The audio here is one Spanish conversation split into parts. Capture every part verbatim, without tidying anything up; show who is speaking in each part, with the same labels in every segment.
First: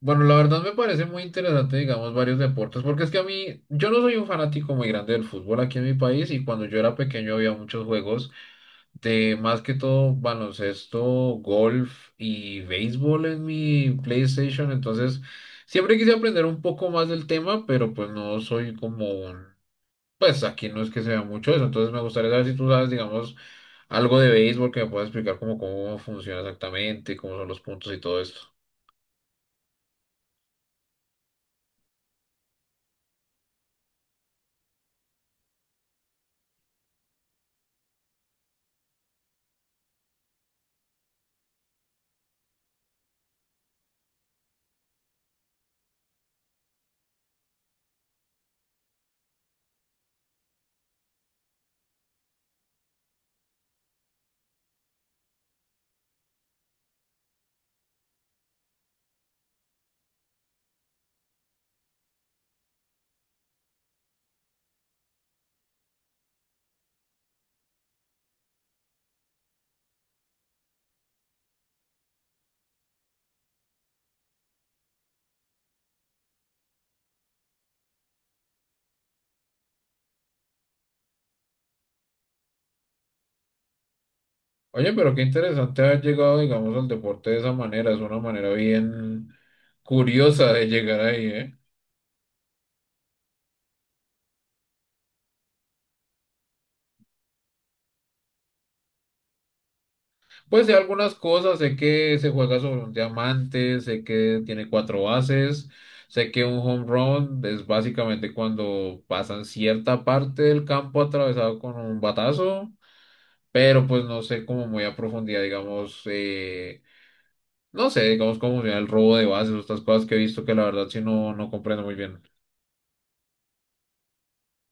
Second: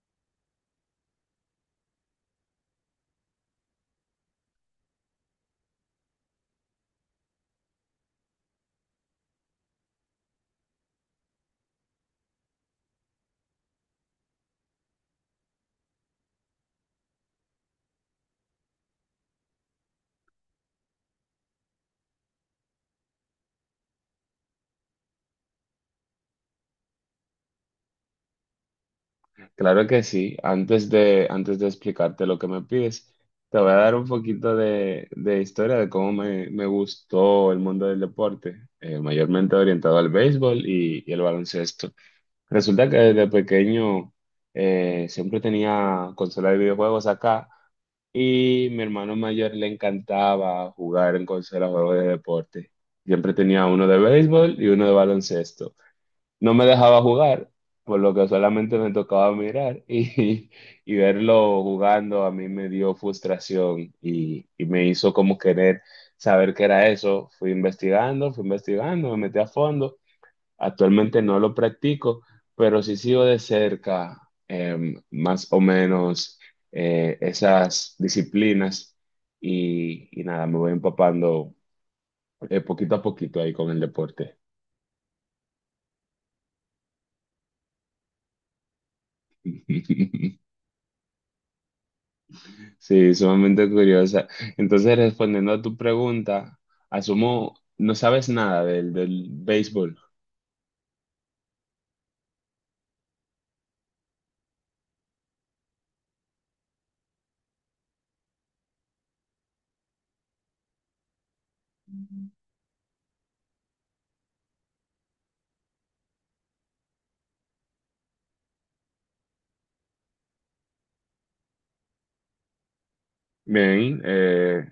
Speaker 1: Bueno, la verdad me parece muy interesante, digamos, varios deportes, porque es que a mí, yo no soy un fanático muy grande del fútbol aquí en mi país y cuando yo era pequeño había muchos juegos de más que todo baloncesto, golf y béisbol en mi PlayStation, entonces siempre quise aprender un poco más del tema, pero pues no soy como un, pues aquí no es que se vea mucho eso, entonces me gustaría saber si tú sabes, digamos, algo de béisbol que me puedas explicar como cómo funciona exactamente, cómo son los puntos y todo esto.
Speaker 2: Claro que sí. Antes de, antes de explicarte lo que me pides, te voy a dar un poquito de, de historia de cómo me, me gustó el mundo del deporte, eh, mayormente orientado al béisbol y, y el baloncesto. Resulta que desde pequeño eh, siempre tenía consola de videojuegos acá y mi hermano mayor le encantaba jugar en consola de juegos de deporte. Siempre tenía uno de béisbol y uno de baloncesto no me dejaba jugar, por lo que solamente me tocaba mirar y, y verlo jugando a mí me dio frustración y, y me hizo como querer saber qué era eso. Fui investigando, fui investigando, me metí a fondo. Actualmente no lo practico, pero sí sigo de cerca em, más o menos eh, esas disciplinas y, y nada, me voy empapando eh, poquito a poquito ahí con el deporte.
Speaker 1: Oye, pero qué interesante haber llegado, digamos, al deporte de esa manera. Es una manera bien curiosa de llegar ahí, ¿eh?
Speaker 2: Sí, sumamente curiosa. Entonces, respondiendo a tu pregunta, asumo, no sabes nada del, del béisbol.
Speaker 1: Pues sé algunas cosas, sé que se juega sobre un diamante, sé que tiene cuatro bases, sé que un home run es básicamente cuando pasan cierta parte del campo atravesado con un batazo, pero pues no sé como muy a profundidad, digamos, eh, no sé, digamos, cómo funciona el robo de bases, estas cosas que he visto que la verdad sí no, no comprendo muy bien.
Speaker 2: Bien, eh,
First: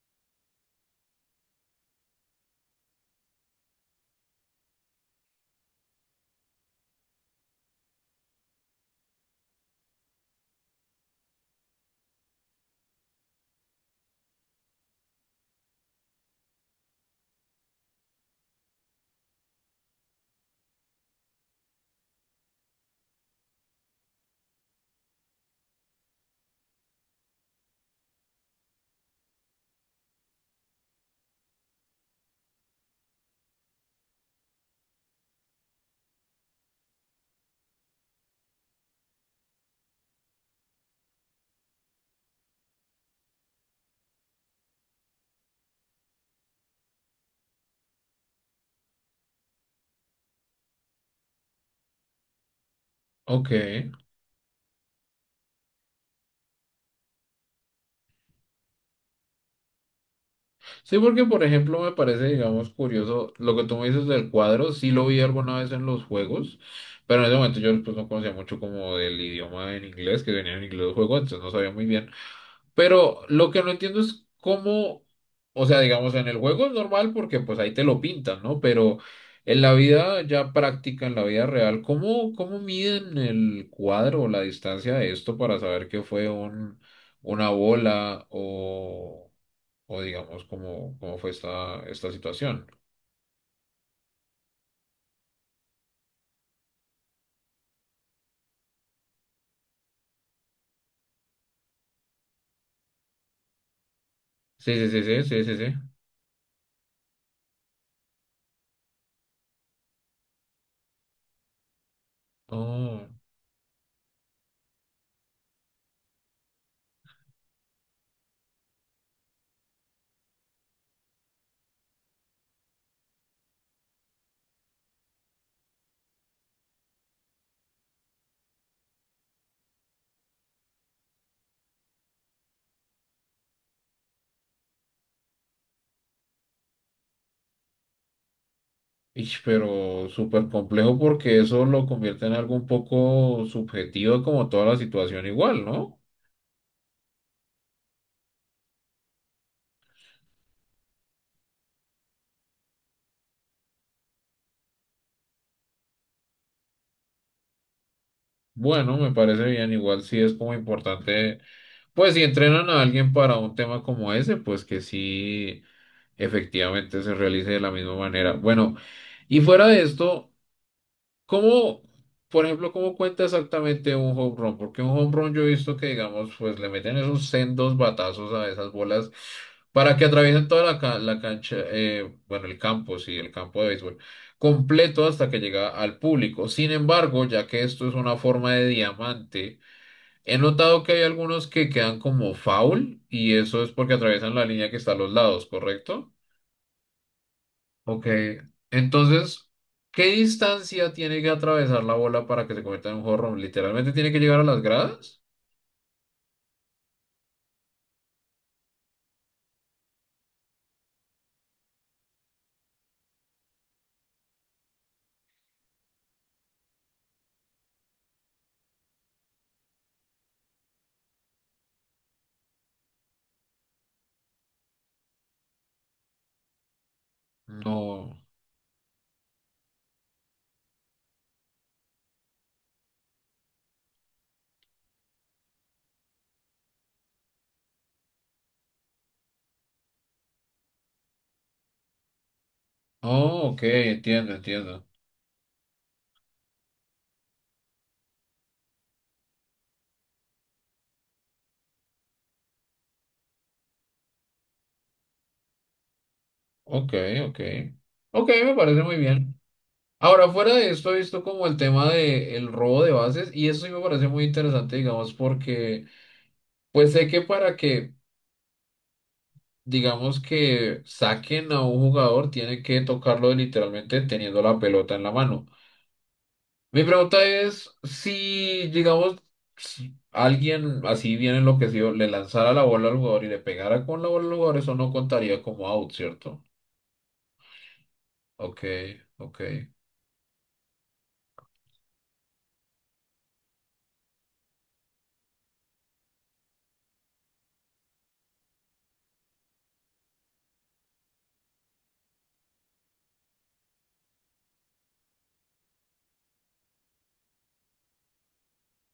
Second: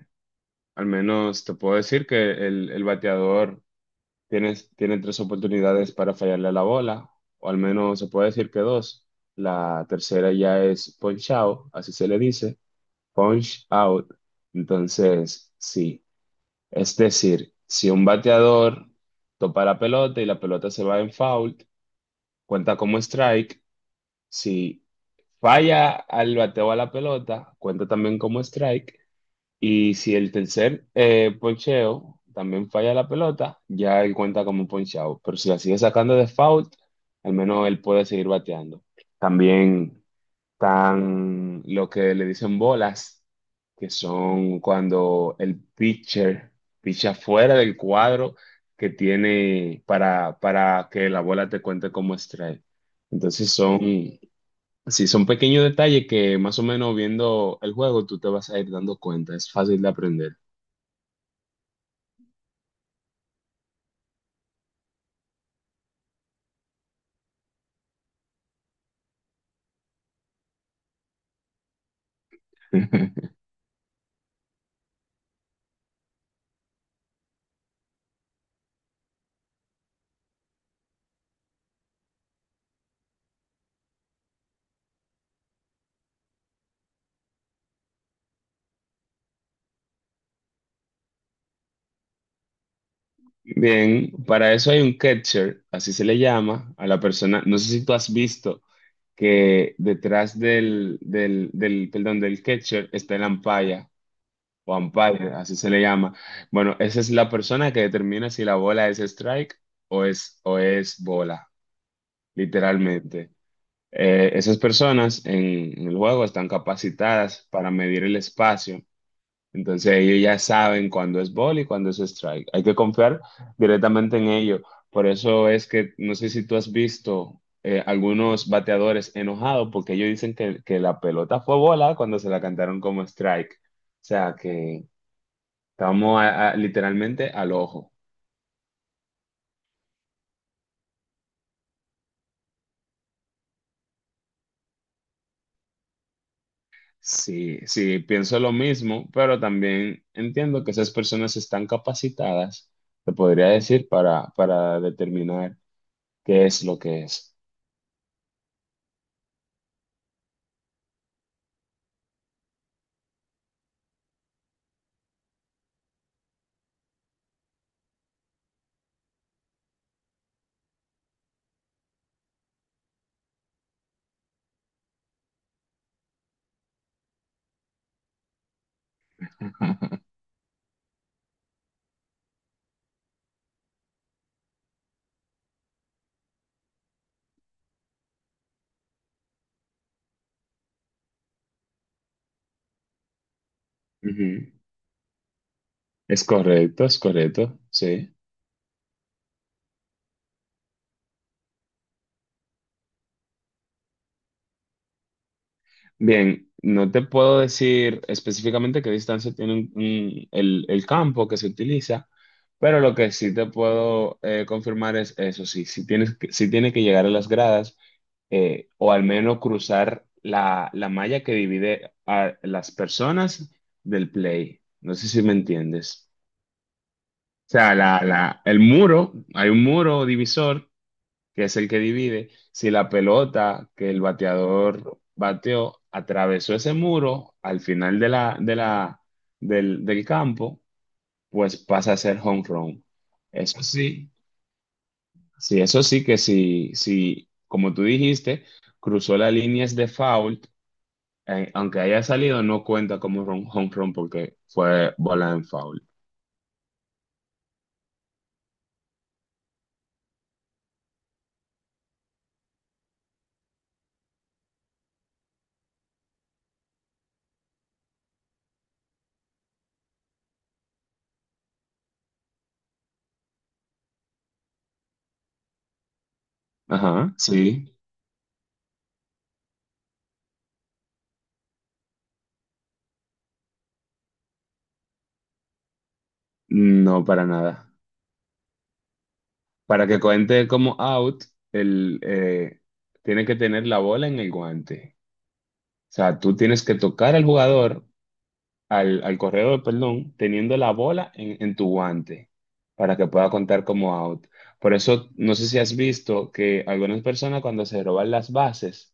Speaker 2: al menos te puedo decir que el, el bateador tiene, tiene tres oportunidades para fallarle a la bola, o al menos se puede decir que dos. La tercera ya es punch out, así se le dice, punch out. Entonces, sí, es decir, si un bateador topa la pelota y la pelota se va en foul, cuenta como strike. Si falla al bateo a la pelota, cuenta también como strike. Y si el tercer eh, poncheo también falla la pelota, ya él cuenta como ponchado. Pero si la sigue sacando de foul, al menos él puede seguir bateando. También están lo que le dicen bolas, que son cuando el pitcher picha fuera del cuadro que tiene para, para que la bola te cuente como strike.
Speaker 1: Ok.
Speaker 2: Entonces son, sí, son pequeños detalles que más o menos viendo el juego tú te vas a ir dando cuenta. Es fácil de aprender.
Speaker 1: Sí, porque por ejemplo me parece, digamos, curioso lo que tú me dices del cuadro, sí lo vi alguna vez en los juegos, pero en ese momento yo pues, no conocía mucho como del idioma en inglés, que venía en inglés el juego, entonces no sabía muy bien. Pero lo que no entiendo es cómo, o sea, digamos, en el juego es normal porque pues ahí te lo pintan, ¿no? Pero en la vida ya práctica, en la vida real, ¿cómo, cómo miden el cuadro o la distancia de esto para saber que fue un, una bola o... o digamos, cómo, cómo fue esta, esta situación?
Speaker 2: Bien, para eso hay un catcher, así se le llama a la persona. No sé si tú has visto que detrás del, del, del, perdón, del catcher está el umpire,
Speaker 1: Sí,
Speaker 2: o
Speaker 1: sí, sí, sí,
Speaker 2: umpire,
Speaker 1: sí,
Speaker 2: así
Speaker 1: sí,
Speaker 2: se
Speaker 1: sí.
Speaker 2: le llama. Bueno, esa es la persona que determina si la bola es strike o es, o es bola,
Speaker 1: Oh,
Speaker 2: literalmente. Eh, esas personas en, en el juego están capacitadas para medir el espacio, entonces ellos ya saben cuándo es ball y cuándo es strike. Hay que confiar directamente en ellos. Por eso es que no sé si tú has visto eh, algunos bateadores enojados porque ellos dicen que, que la pelota fue bola cuando se la cantaron como strike. O sea que estamos a- a- literalmente al ojo.
Speaker 1: ish, pero súper complejo porque eso lo convierte en algo un poco subjetivo como toda la situación igual, ¿no?
Speaker 2: Sí, sí, pienso lo mismo, pero también entiendo que esas personas están capacitadas, te podría decir, para, para determinar qué es lo que es.
Speaker 1: Bueno, me parece bien, igual sí es como importante, pues si entrenan a alguien para un tema como ese, pues que sí efectivamente se realice de la misma manera. Bueno, y fuera de esto... ¿Cómo, por ejemplo, cómo cuenta exactamente un home run? Porque un home run yo he visto que, digamos, pues le meten esos sendos batazos a esas bolas para que atraviesen toda la, ca- la cancha, eh, bueno, el campo, sí, el campo de béisbol, completo hasta que llega al público. Sin embargo, ya que esto es una forma de diamante, he notado que hay algunos que quedan como foul y eso es porque atraviesan la
Speaker 2: Ujú.
Speaker 1: línea que está a los lados, ¿correcto?
Speaker 2: Es correcto, es correcto,
Speaker 1: Ok,
Speaker 2: sí.
Speaker 1: entonces, ¿qué distancia tiene que atravesar la bola para que se convierta en un home? ¿Literalmente tiene que llegar a las gradas?
Speaker 2: Bien, no te puedo decir específicamente qué distancia tiene un- un- el, el campo que se utiliza, pero lo que sí te puedo eh, confirmar es eso, sí, si tienes, que- sí tiene que llegar a las gradas, eh, o al menos cruzar la, la malla que divide a las personas del play. No sé si me entiendes. O sea, la,
Speaker 1: No.
Speaker 2: la, el muro, hay un muro divisor que es el que divide, si la pelota que el bateador bateó atravesó ese muro al final de la, de la, del, del campo, pues pasa a ser home run.
Speaker 1: Oh, ok,
Speaker 2: Eso sí,
Speaker 1: entiendo, entiendo.
Speaker 2: sí, eso sí que si, si, como tú dijiste, cruzó las líneas de foul, eh, aunque haya salido, no cuenta como run- home run porque fue bola en foul.
Speaker 1: Ok, ok. Ok, me parece muy bien. Ahora, fuera de esto, he visto como el tema de el robo de bases y eso sí me parece muy interesante, digamos, porque pues sé que para que, digamos, que saquen a un jugador, tiene que tocarlo literalmente teniendo la pelota en la mano. Mi
Speaker 2: Ajá,
Speaker 1: pregunta es
Speaker 2: sí,
Speaker 1: si, digamos, si alguien así bien enloquecido le lanzara la bola al jugador y le pegara con la bola al jugador, eso no contaría como out, ¿cierto?
Speaker 2: no para nada.
Speaker 1: Ok, ok,
Speaker 2: Para que cuente como out, el, eh, tiene que tener la bola en el guante. O sea, tú tienes que tocar al jugador, al, al corredor, perdón, teniendo la bola en, en tu guante para que pueda contar como out. Por eso, no sé si has visto que algunas personas cuando se roban las bases,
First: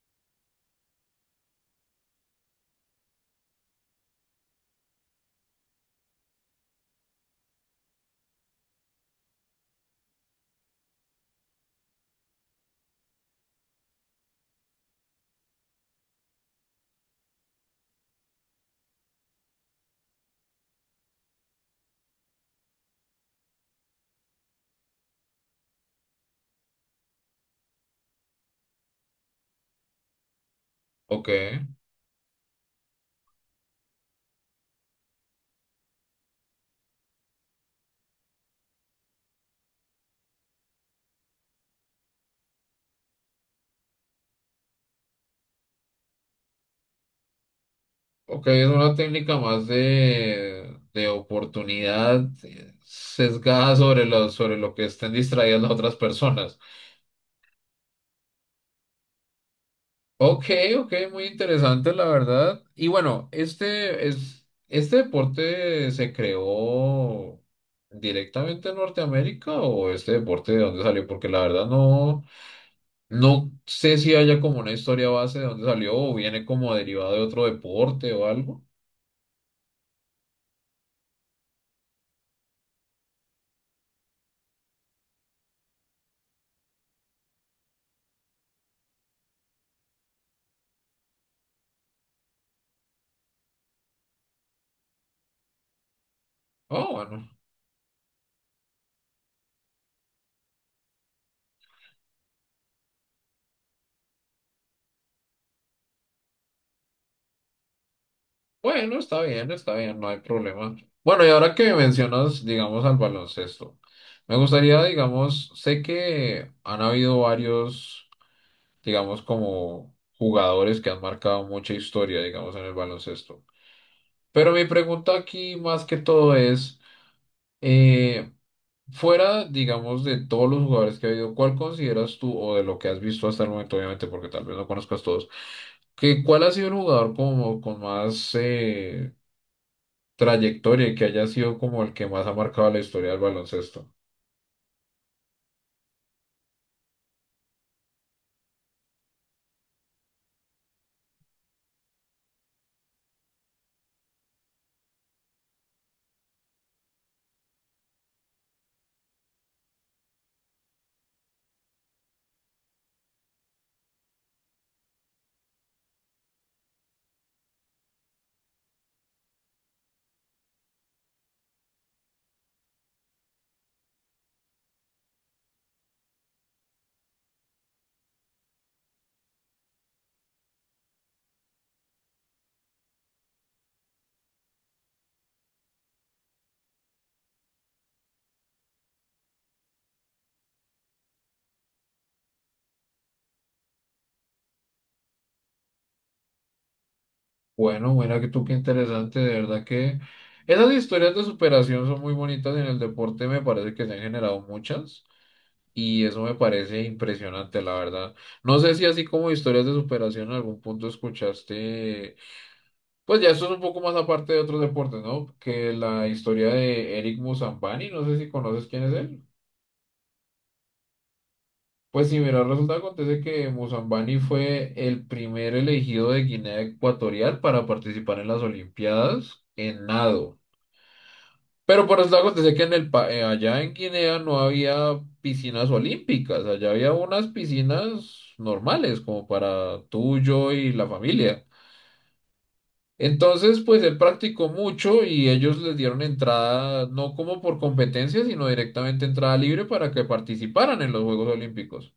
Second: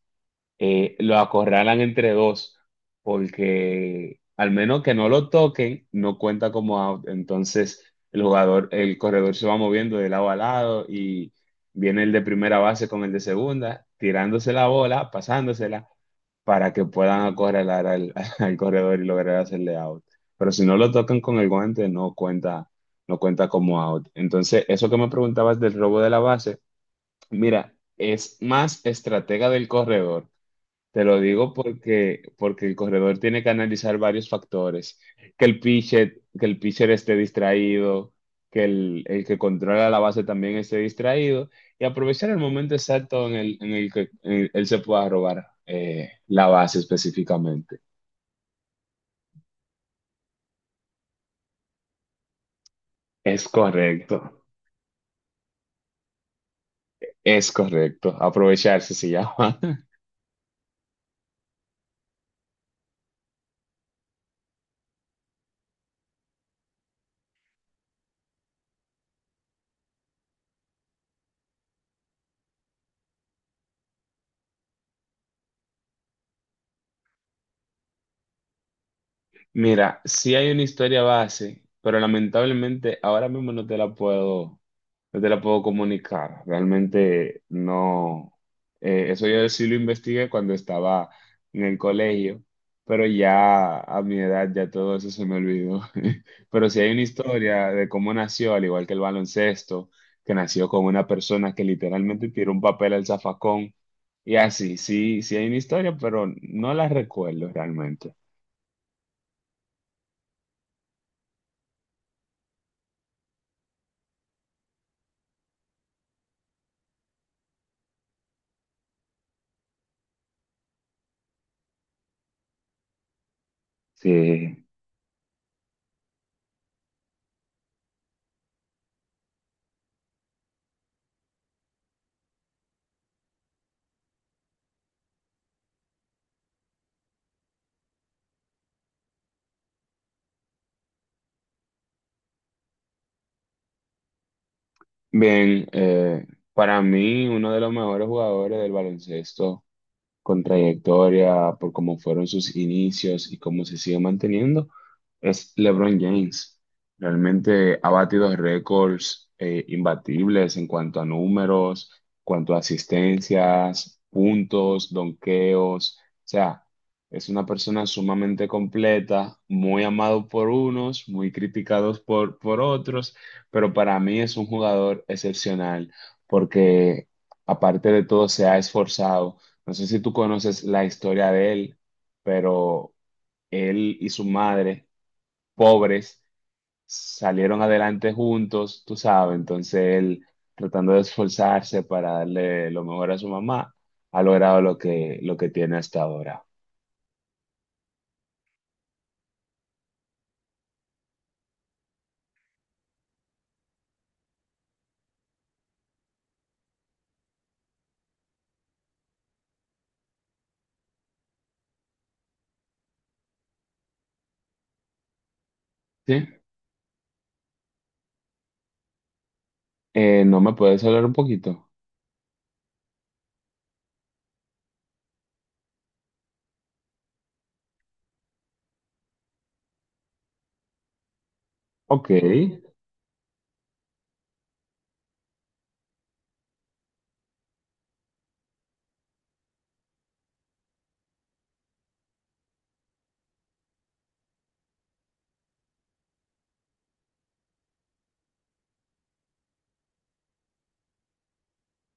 Speaker 2: eh, lo acorralan entre dos, porque al menos que no lo toquen, no cuenta como out. Entonces el jugador, el corredor se va moviendo de lado a lado y viene el de primera base con el de segunda, tirándose la bola, pasándosela, para que puedan acorralar al, al corredor y lograr hacerle out. Pero si no lo tocan con el guante, no cuenta, no cuenta como out. Entonces, eso que me preguntabas del robo de la base, mira, es más estratega del corredor, te lo
Speaker 1: ok.
Speaker 2: digo porque, porque el corredor tiene que analizar varios factores. Que el pitcher, que el pitcher esté distraído, que el, el que controla la base también esté distraído y aprovechar el momento exacto en el, en el que eh, él se pueda robar eh, la base específicamente.
Speaker 1: Ok, es una técnica más de, de oportunidad eh,
Speaker 2: Es
Speaker 1: sesgada sobre lo,
Speaker 2: correcto,
Speaker 1: sobre lo que estén distraídas las otras personas.
Speaker 2: es correcto. Aprovecharse se llama.
Speaker 1: Ok, ok, muy interesante la verdad. Y bueno, este es este deporte se creó directamente en Norteamérica o este deporte de dónde salió, porque la verdad no no sé si haya como una historia base de dónde salió o viene como derivado de otro deporte o algo.
Speaker 2: Mira, sí hay una historia base, pero lamentablemente ahora mismo no te la puedo, no te la puedo comunicar. Realmente no. eh, eso yo sí lo investigué cuando estaba en el colegio, pero ya a mi edad ya todo eso se me olvidó. Pero sí
Speaker 1: Ah,
Speaker 2: hay una
Speaker 1: bueno.
Speaker 2: historia de cómo nació, al igual que el baloncesto, que nació con una persona que literalmente tiró un papel al zafacón y así. Sí, sí hay una historia, pero no la recuerdo realmente.
Speaker 1: Bueno, está bien, está bien, no hay problema. Bueno, y ahora que mencionas, digamos, al baloncesto, me gustaría, digamos, sé que han habido varios digamos, como jugadores que han marcado mucha historia, digamos, en el baloncesto. Pero
Speaker 2: Sí.
Speaker 1: mi pregunta aquí más que todo es, eh, fuera, digamos, de todos los jugadores que ha habido, ¿cuál consideras tú, o de lo que has visto hasta el momento, obviamente, porque tal vez no conozcas todos, que cuál ha sido el jugador como con más eh, trayectoria y que haya sido como el que más ha marcado la historia del baloncesto?
Speaker 2: Bien, eh, para mí uno de los mejores jugadores del baloncesto con trayectoria, por cómo fueron sus inicios y cómo se sigue manteniendo, es LeBron James. Realmente ha batido récords eh, imbatibles en cuanto a números, cuanto a asistencias, puntos, donqueos. O sea, es una persona sumamente completa, muy amado por unos, muy criticados por, por otros, pero para mí es un jugador excepcional porque aparte de todo se ha esforzado, no sé si tú conoces la historia de él, pero él y su madre, pobres, salieron adelante juntos, tú sabes. Entonces él, tratando de esforzarse para darle lo mejor a su mamá, ha logrado lo que, lo que tiene hasta ahora.
Speaker 1: Bueno, mira que tú qué interesante, de verdad que esas historias de superación son muy bonitas en el deporte, me parece que se han generado muchas y eso me parece impresionante, la verdad. No sé si así como historias de superación en algún punto escuchaste, pues ya esto es un poco más aparte de otros deportes, ¿no? Que la
Speaker 2: ¿Sí?
Speaker 1: historia de Eric Musambani, no sé si conoces quién es él.
Speaker 2: Eh, No me puedes hablar un poquito?
Speaker 1: Pues sí, mira, resulta que acontece que Musambani fue el primer elegido de Guinea Ecuatorial para participar en las Olimpiadas en nado. Pero por los
Speaker 2: Ok,
Speaker 1: eso acontece que en el pa- eh, allá en Guinea no había piscinas olímpicas, allá había unas piscinas normales, como para tú, yo y la familia. Entonces, pues él practicó mucho y ellos les dieron entrada, no como por competencia, sino directamente entrada libre para que participaran en los Juegos Olímpicos.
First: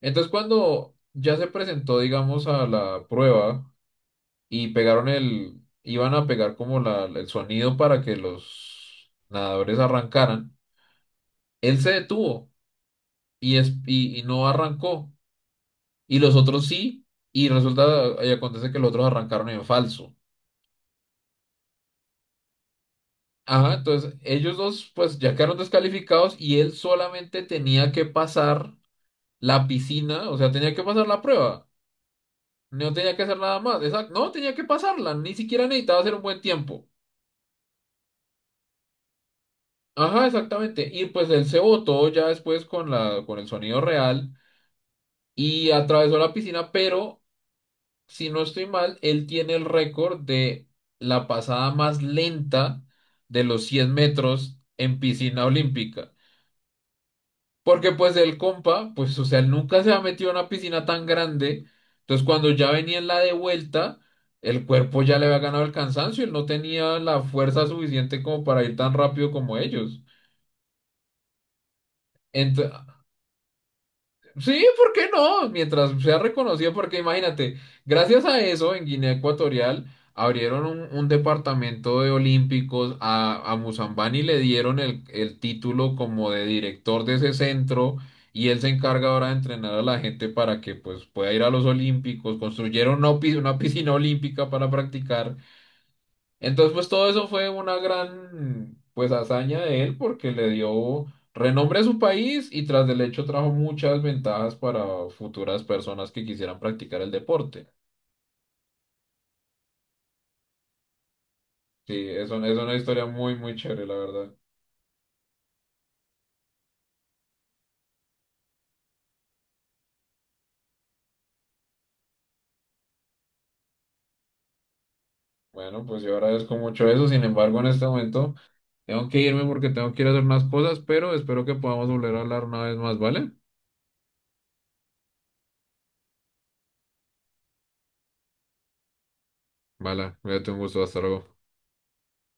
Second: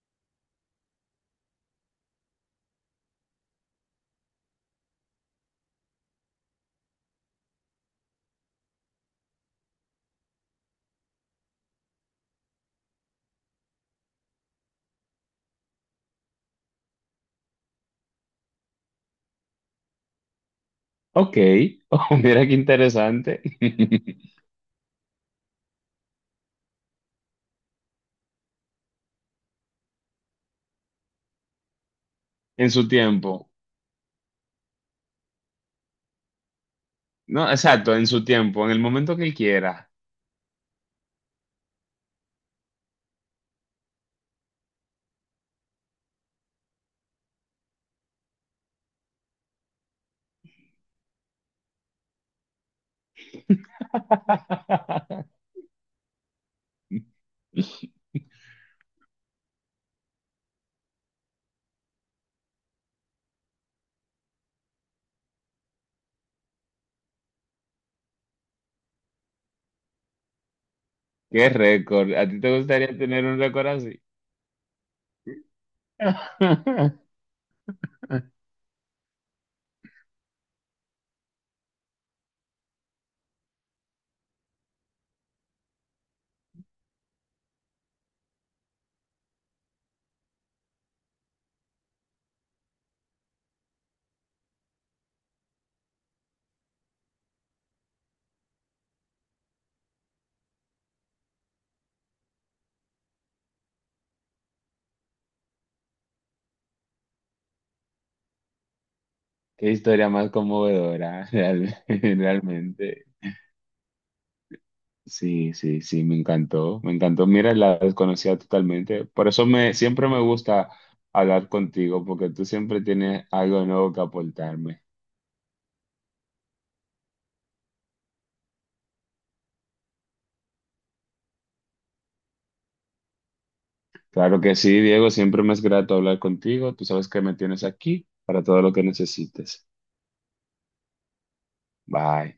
Speaker 1: Entonces, cuando ya se presentó, digamos, a la prueba y pegaron el, iban a pegar como la, el sonido para que los nadadores arrancaran. Él se detuvo y, es, y, y no arrancó. Y los otros sí. Y resulta y acontece que los otros arrancaron en falso.
Speaker 2: ok. Oh, mira qué interesante.
Speaker 1: Ajá, entonces ellos dos pues ya quedaron descalificados y él solamente tenía que pasar la piscina, o sea, tenía que pasar la prueba.
Speaker 2: En su
Speaker 1: No tenía que hacer
Speaker 2: tiempo.
Speaker 1: nada más. Exacto, no tenía que pasarla, ni siquiera necesitaba hacer un buen tiempo.
Speaker 2: No, exacto, en su tiempo, en el momento que él quiera.
Speaker 1: Ajá, exactamente. Y pues él se botó ya después con la, con el sonido real y atravesó la piscina, pero si no estoy mal, él tiene el récord de la pasada más lenta de los cien metros en piscina olímpica. Porque pues el compa, pues o sea, él nunca se ha metido en una piscina tan grande. Entonces cuando ya venía en la de vuelta, el cuerpo ya le había ganado el cansancio. Él no tenía la fuerza suficiente como para ir tan rápido como ellos.
Speaker 2: Qué récord. ¿A ti te
Speaker 1: Ento-
Speaker 2: gustaría tener un récord así?
Speaker 1: sí, ¿por qué no? Mientras sea reconocido, porque imagínate, gracias a eso en Guinea Ecuatorial abrieron un, un departamento de olímpicos, a, a Musambani le dieron el, el título como de director de ese centro y él se encarga ahora de entrenar a la gente para que pues pueda ir a los olímpicos, construyeron una, opi- una piscina olímpica para practicar entonces, pues todo eso fue una gran, pues, hazaña de él porque le dio renombre a su país y tras del hecho trajo muchas ventajas para futuras personas que quisieran practicar el deporte.
Speaker 2: Qué historia más conmovedora, real-
Speaker 1: Sí, es, un- es una historia
Speaker 2: realmente.
Speaker 1: muy, muy chévere, la verdad.
Speaker 2: Sí, sí, sí, me encantó, me encantó. Mira, la desconocía totalmente. Por eso me, siempre me gusta hablar contigo, porque tú siempre tienes algo nuevo que aportarme.
Speaker 1: Bueno, pues yo agradezco mucho eso. Sin embargo, en este momento tengo que irme porque tengo que ir a hacer unas cosas, pero espero que podamos volver a hablar una vez más, ¿vale?
Speaker 2: Claro que sí, Diego, siempre me es grato hablar contigo. Tú sabes que me tienes aquí para todo lo que necesites.
Speaker 1: Vale, cuídate, un gusto, hasta luego.
Speaker 2: Bye.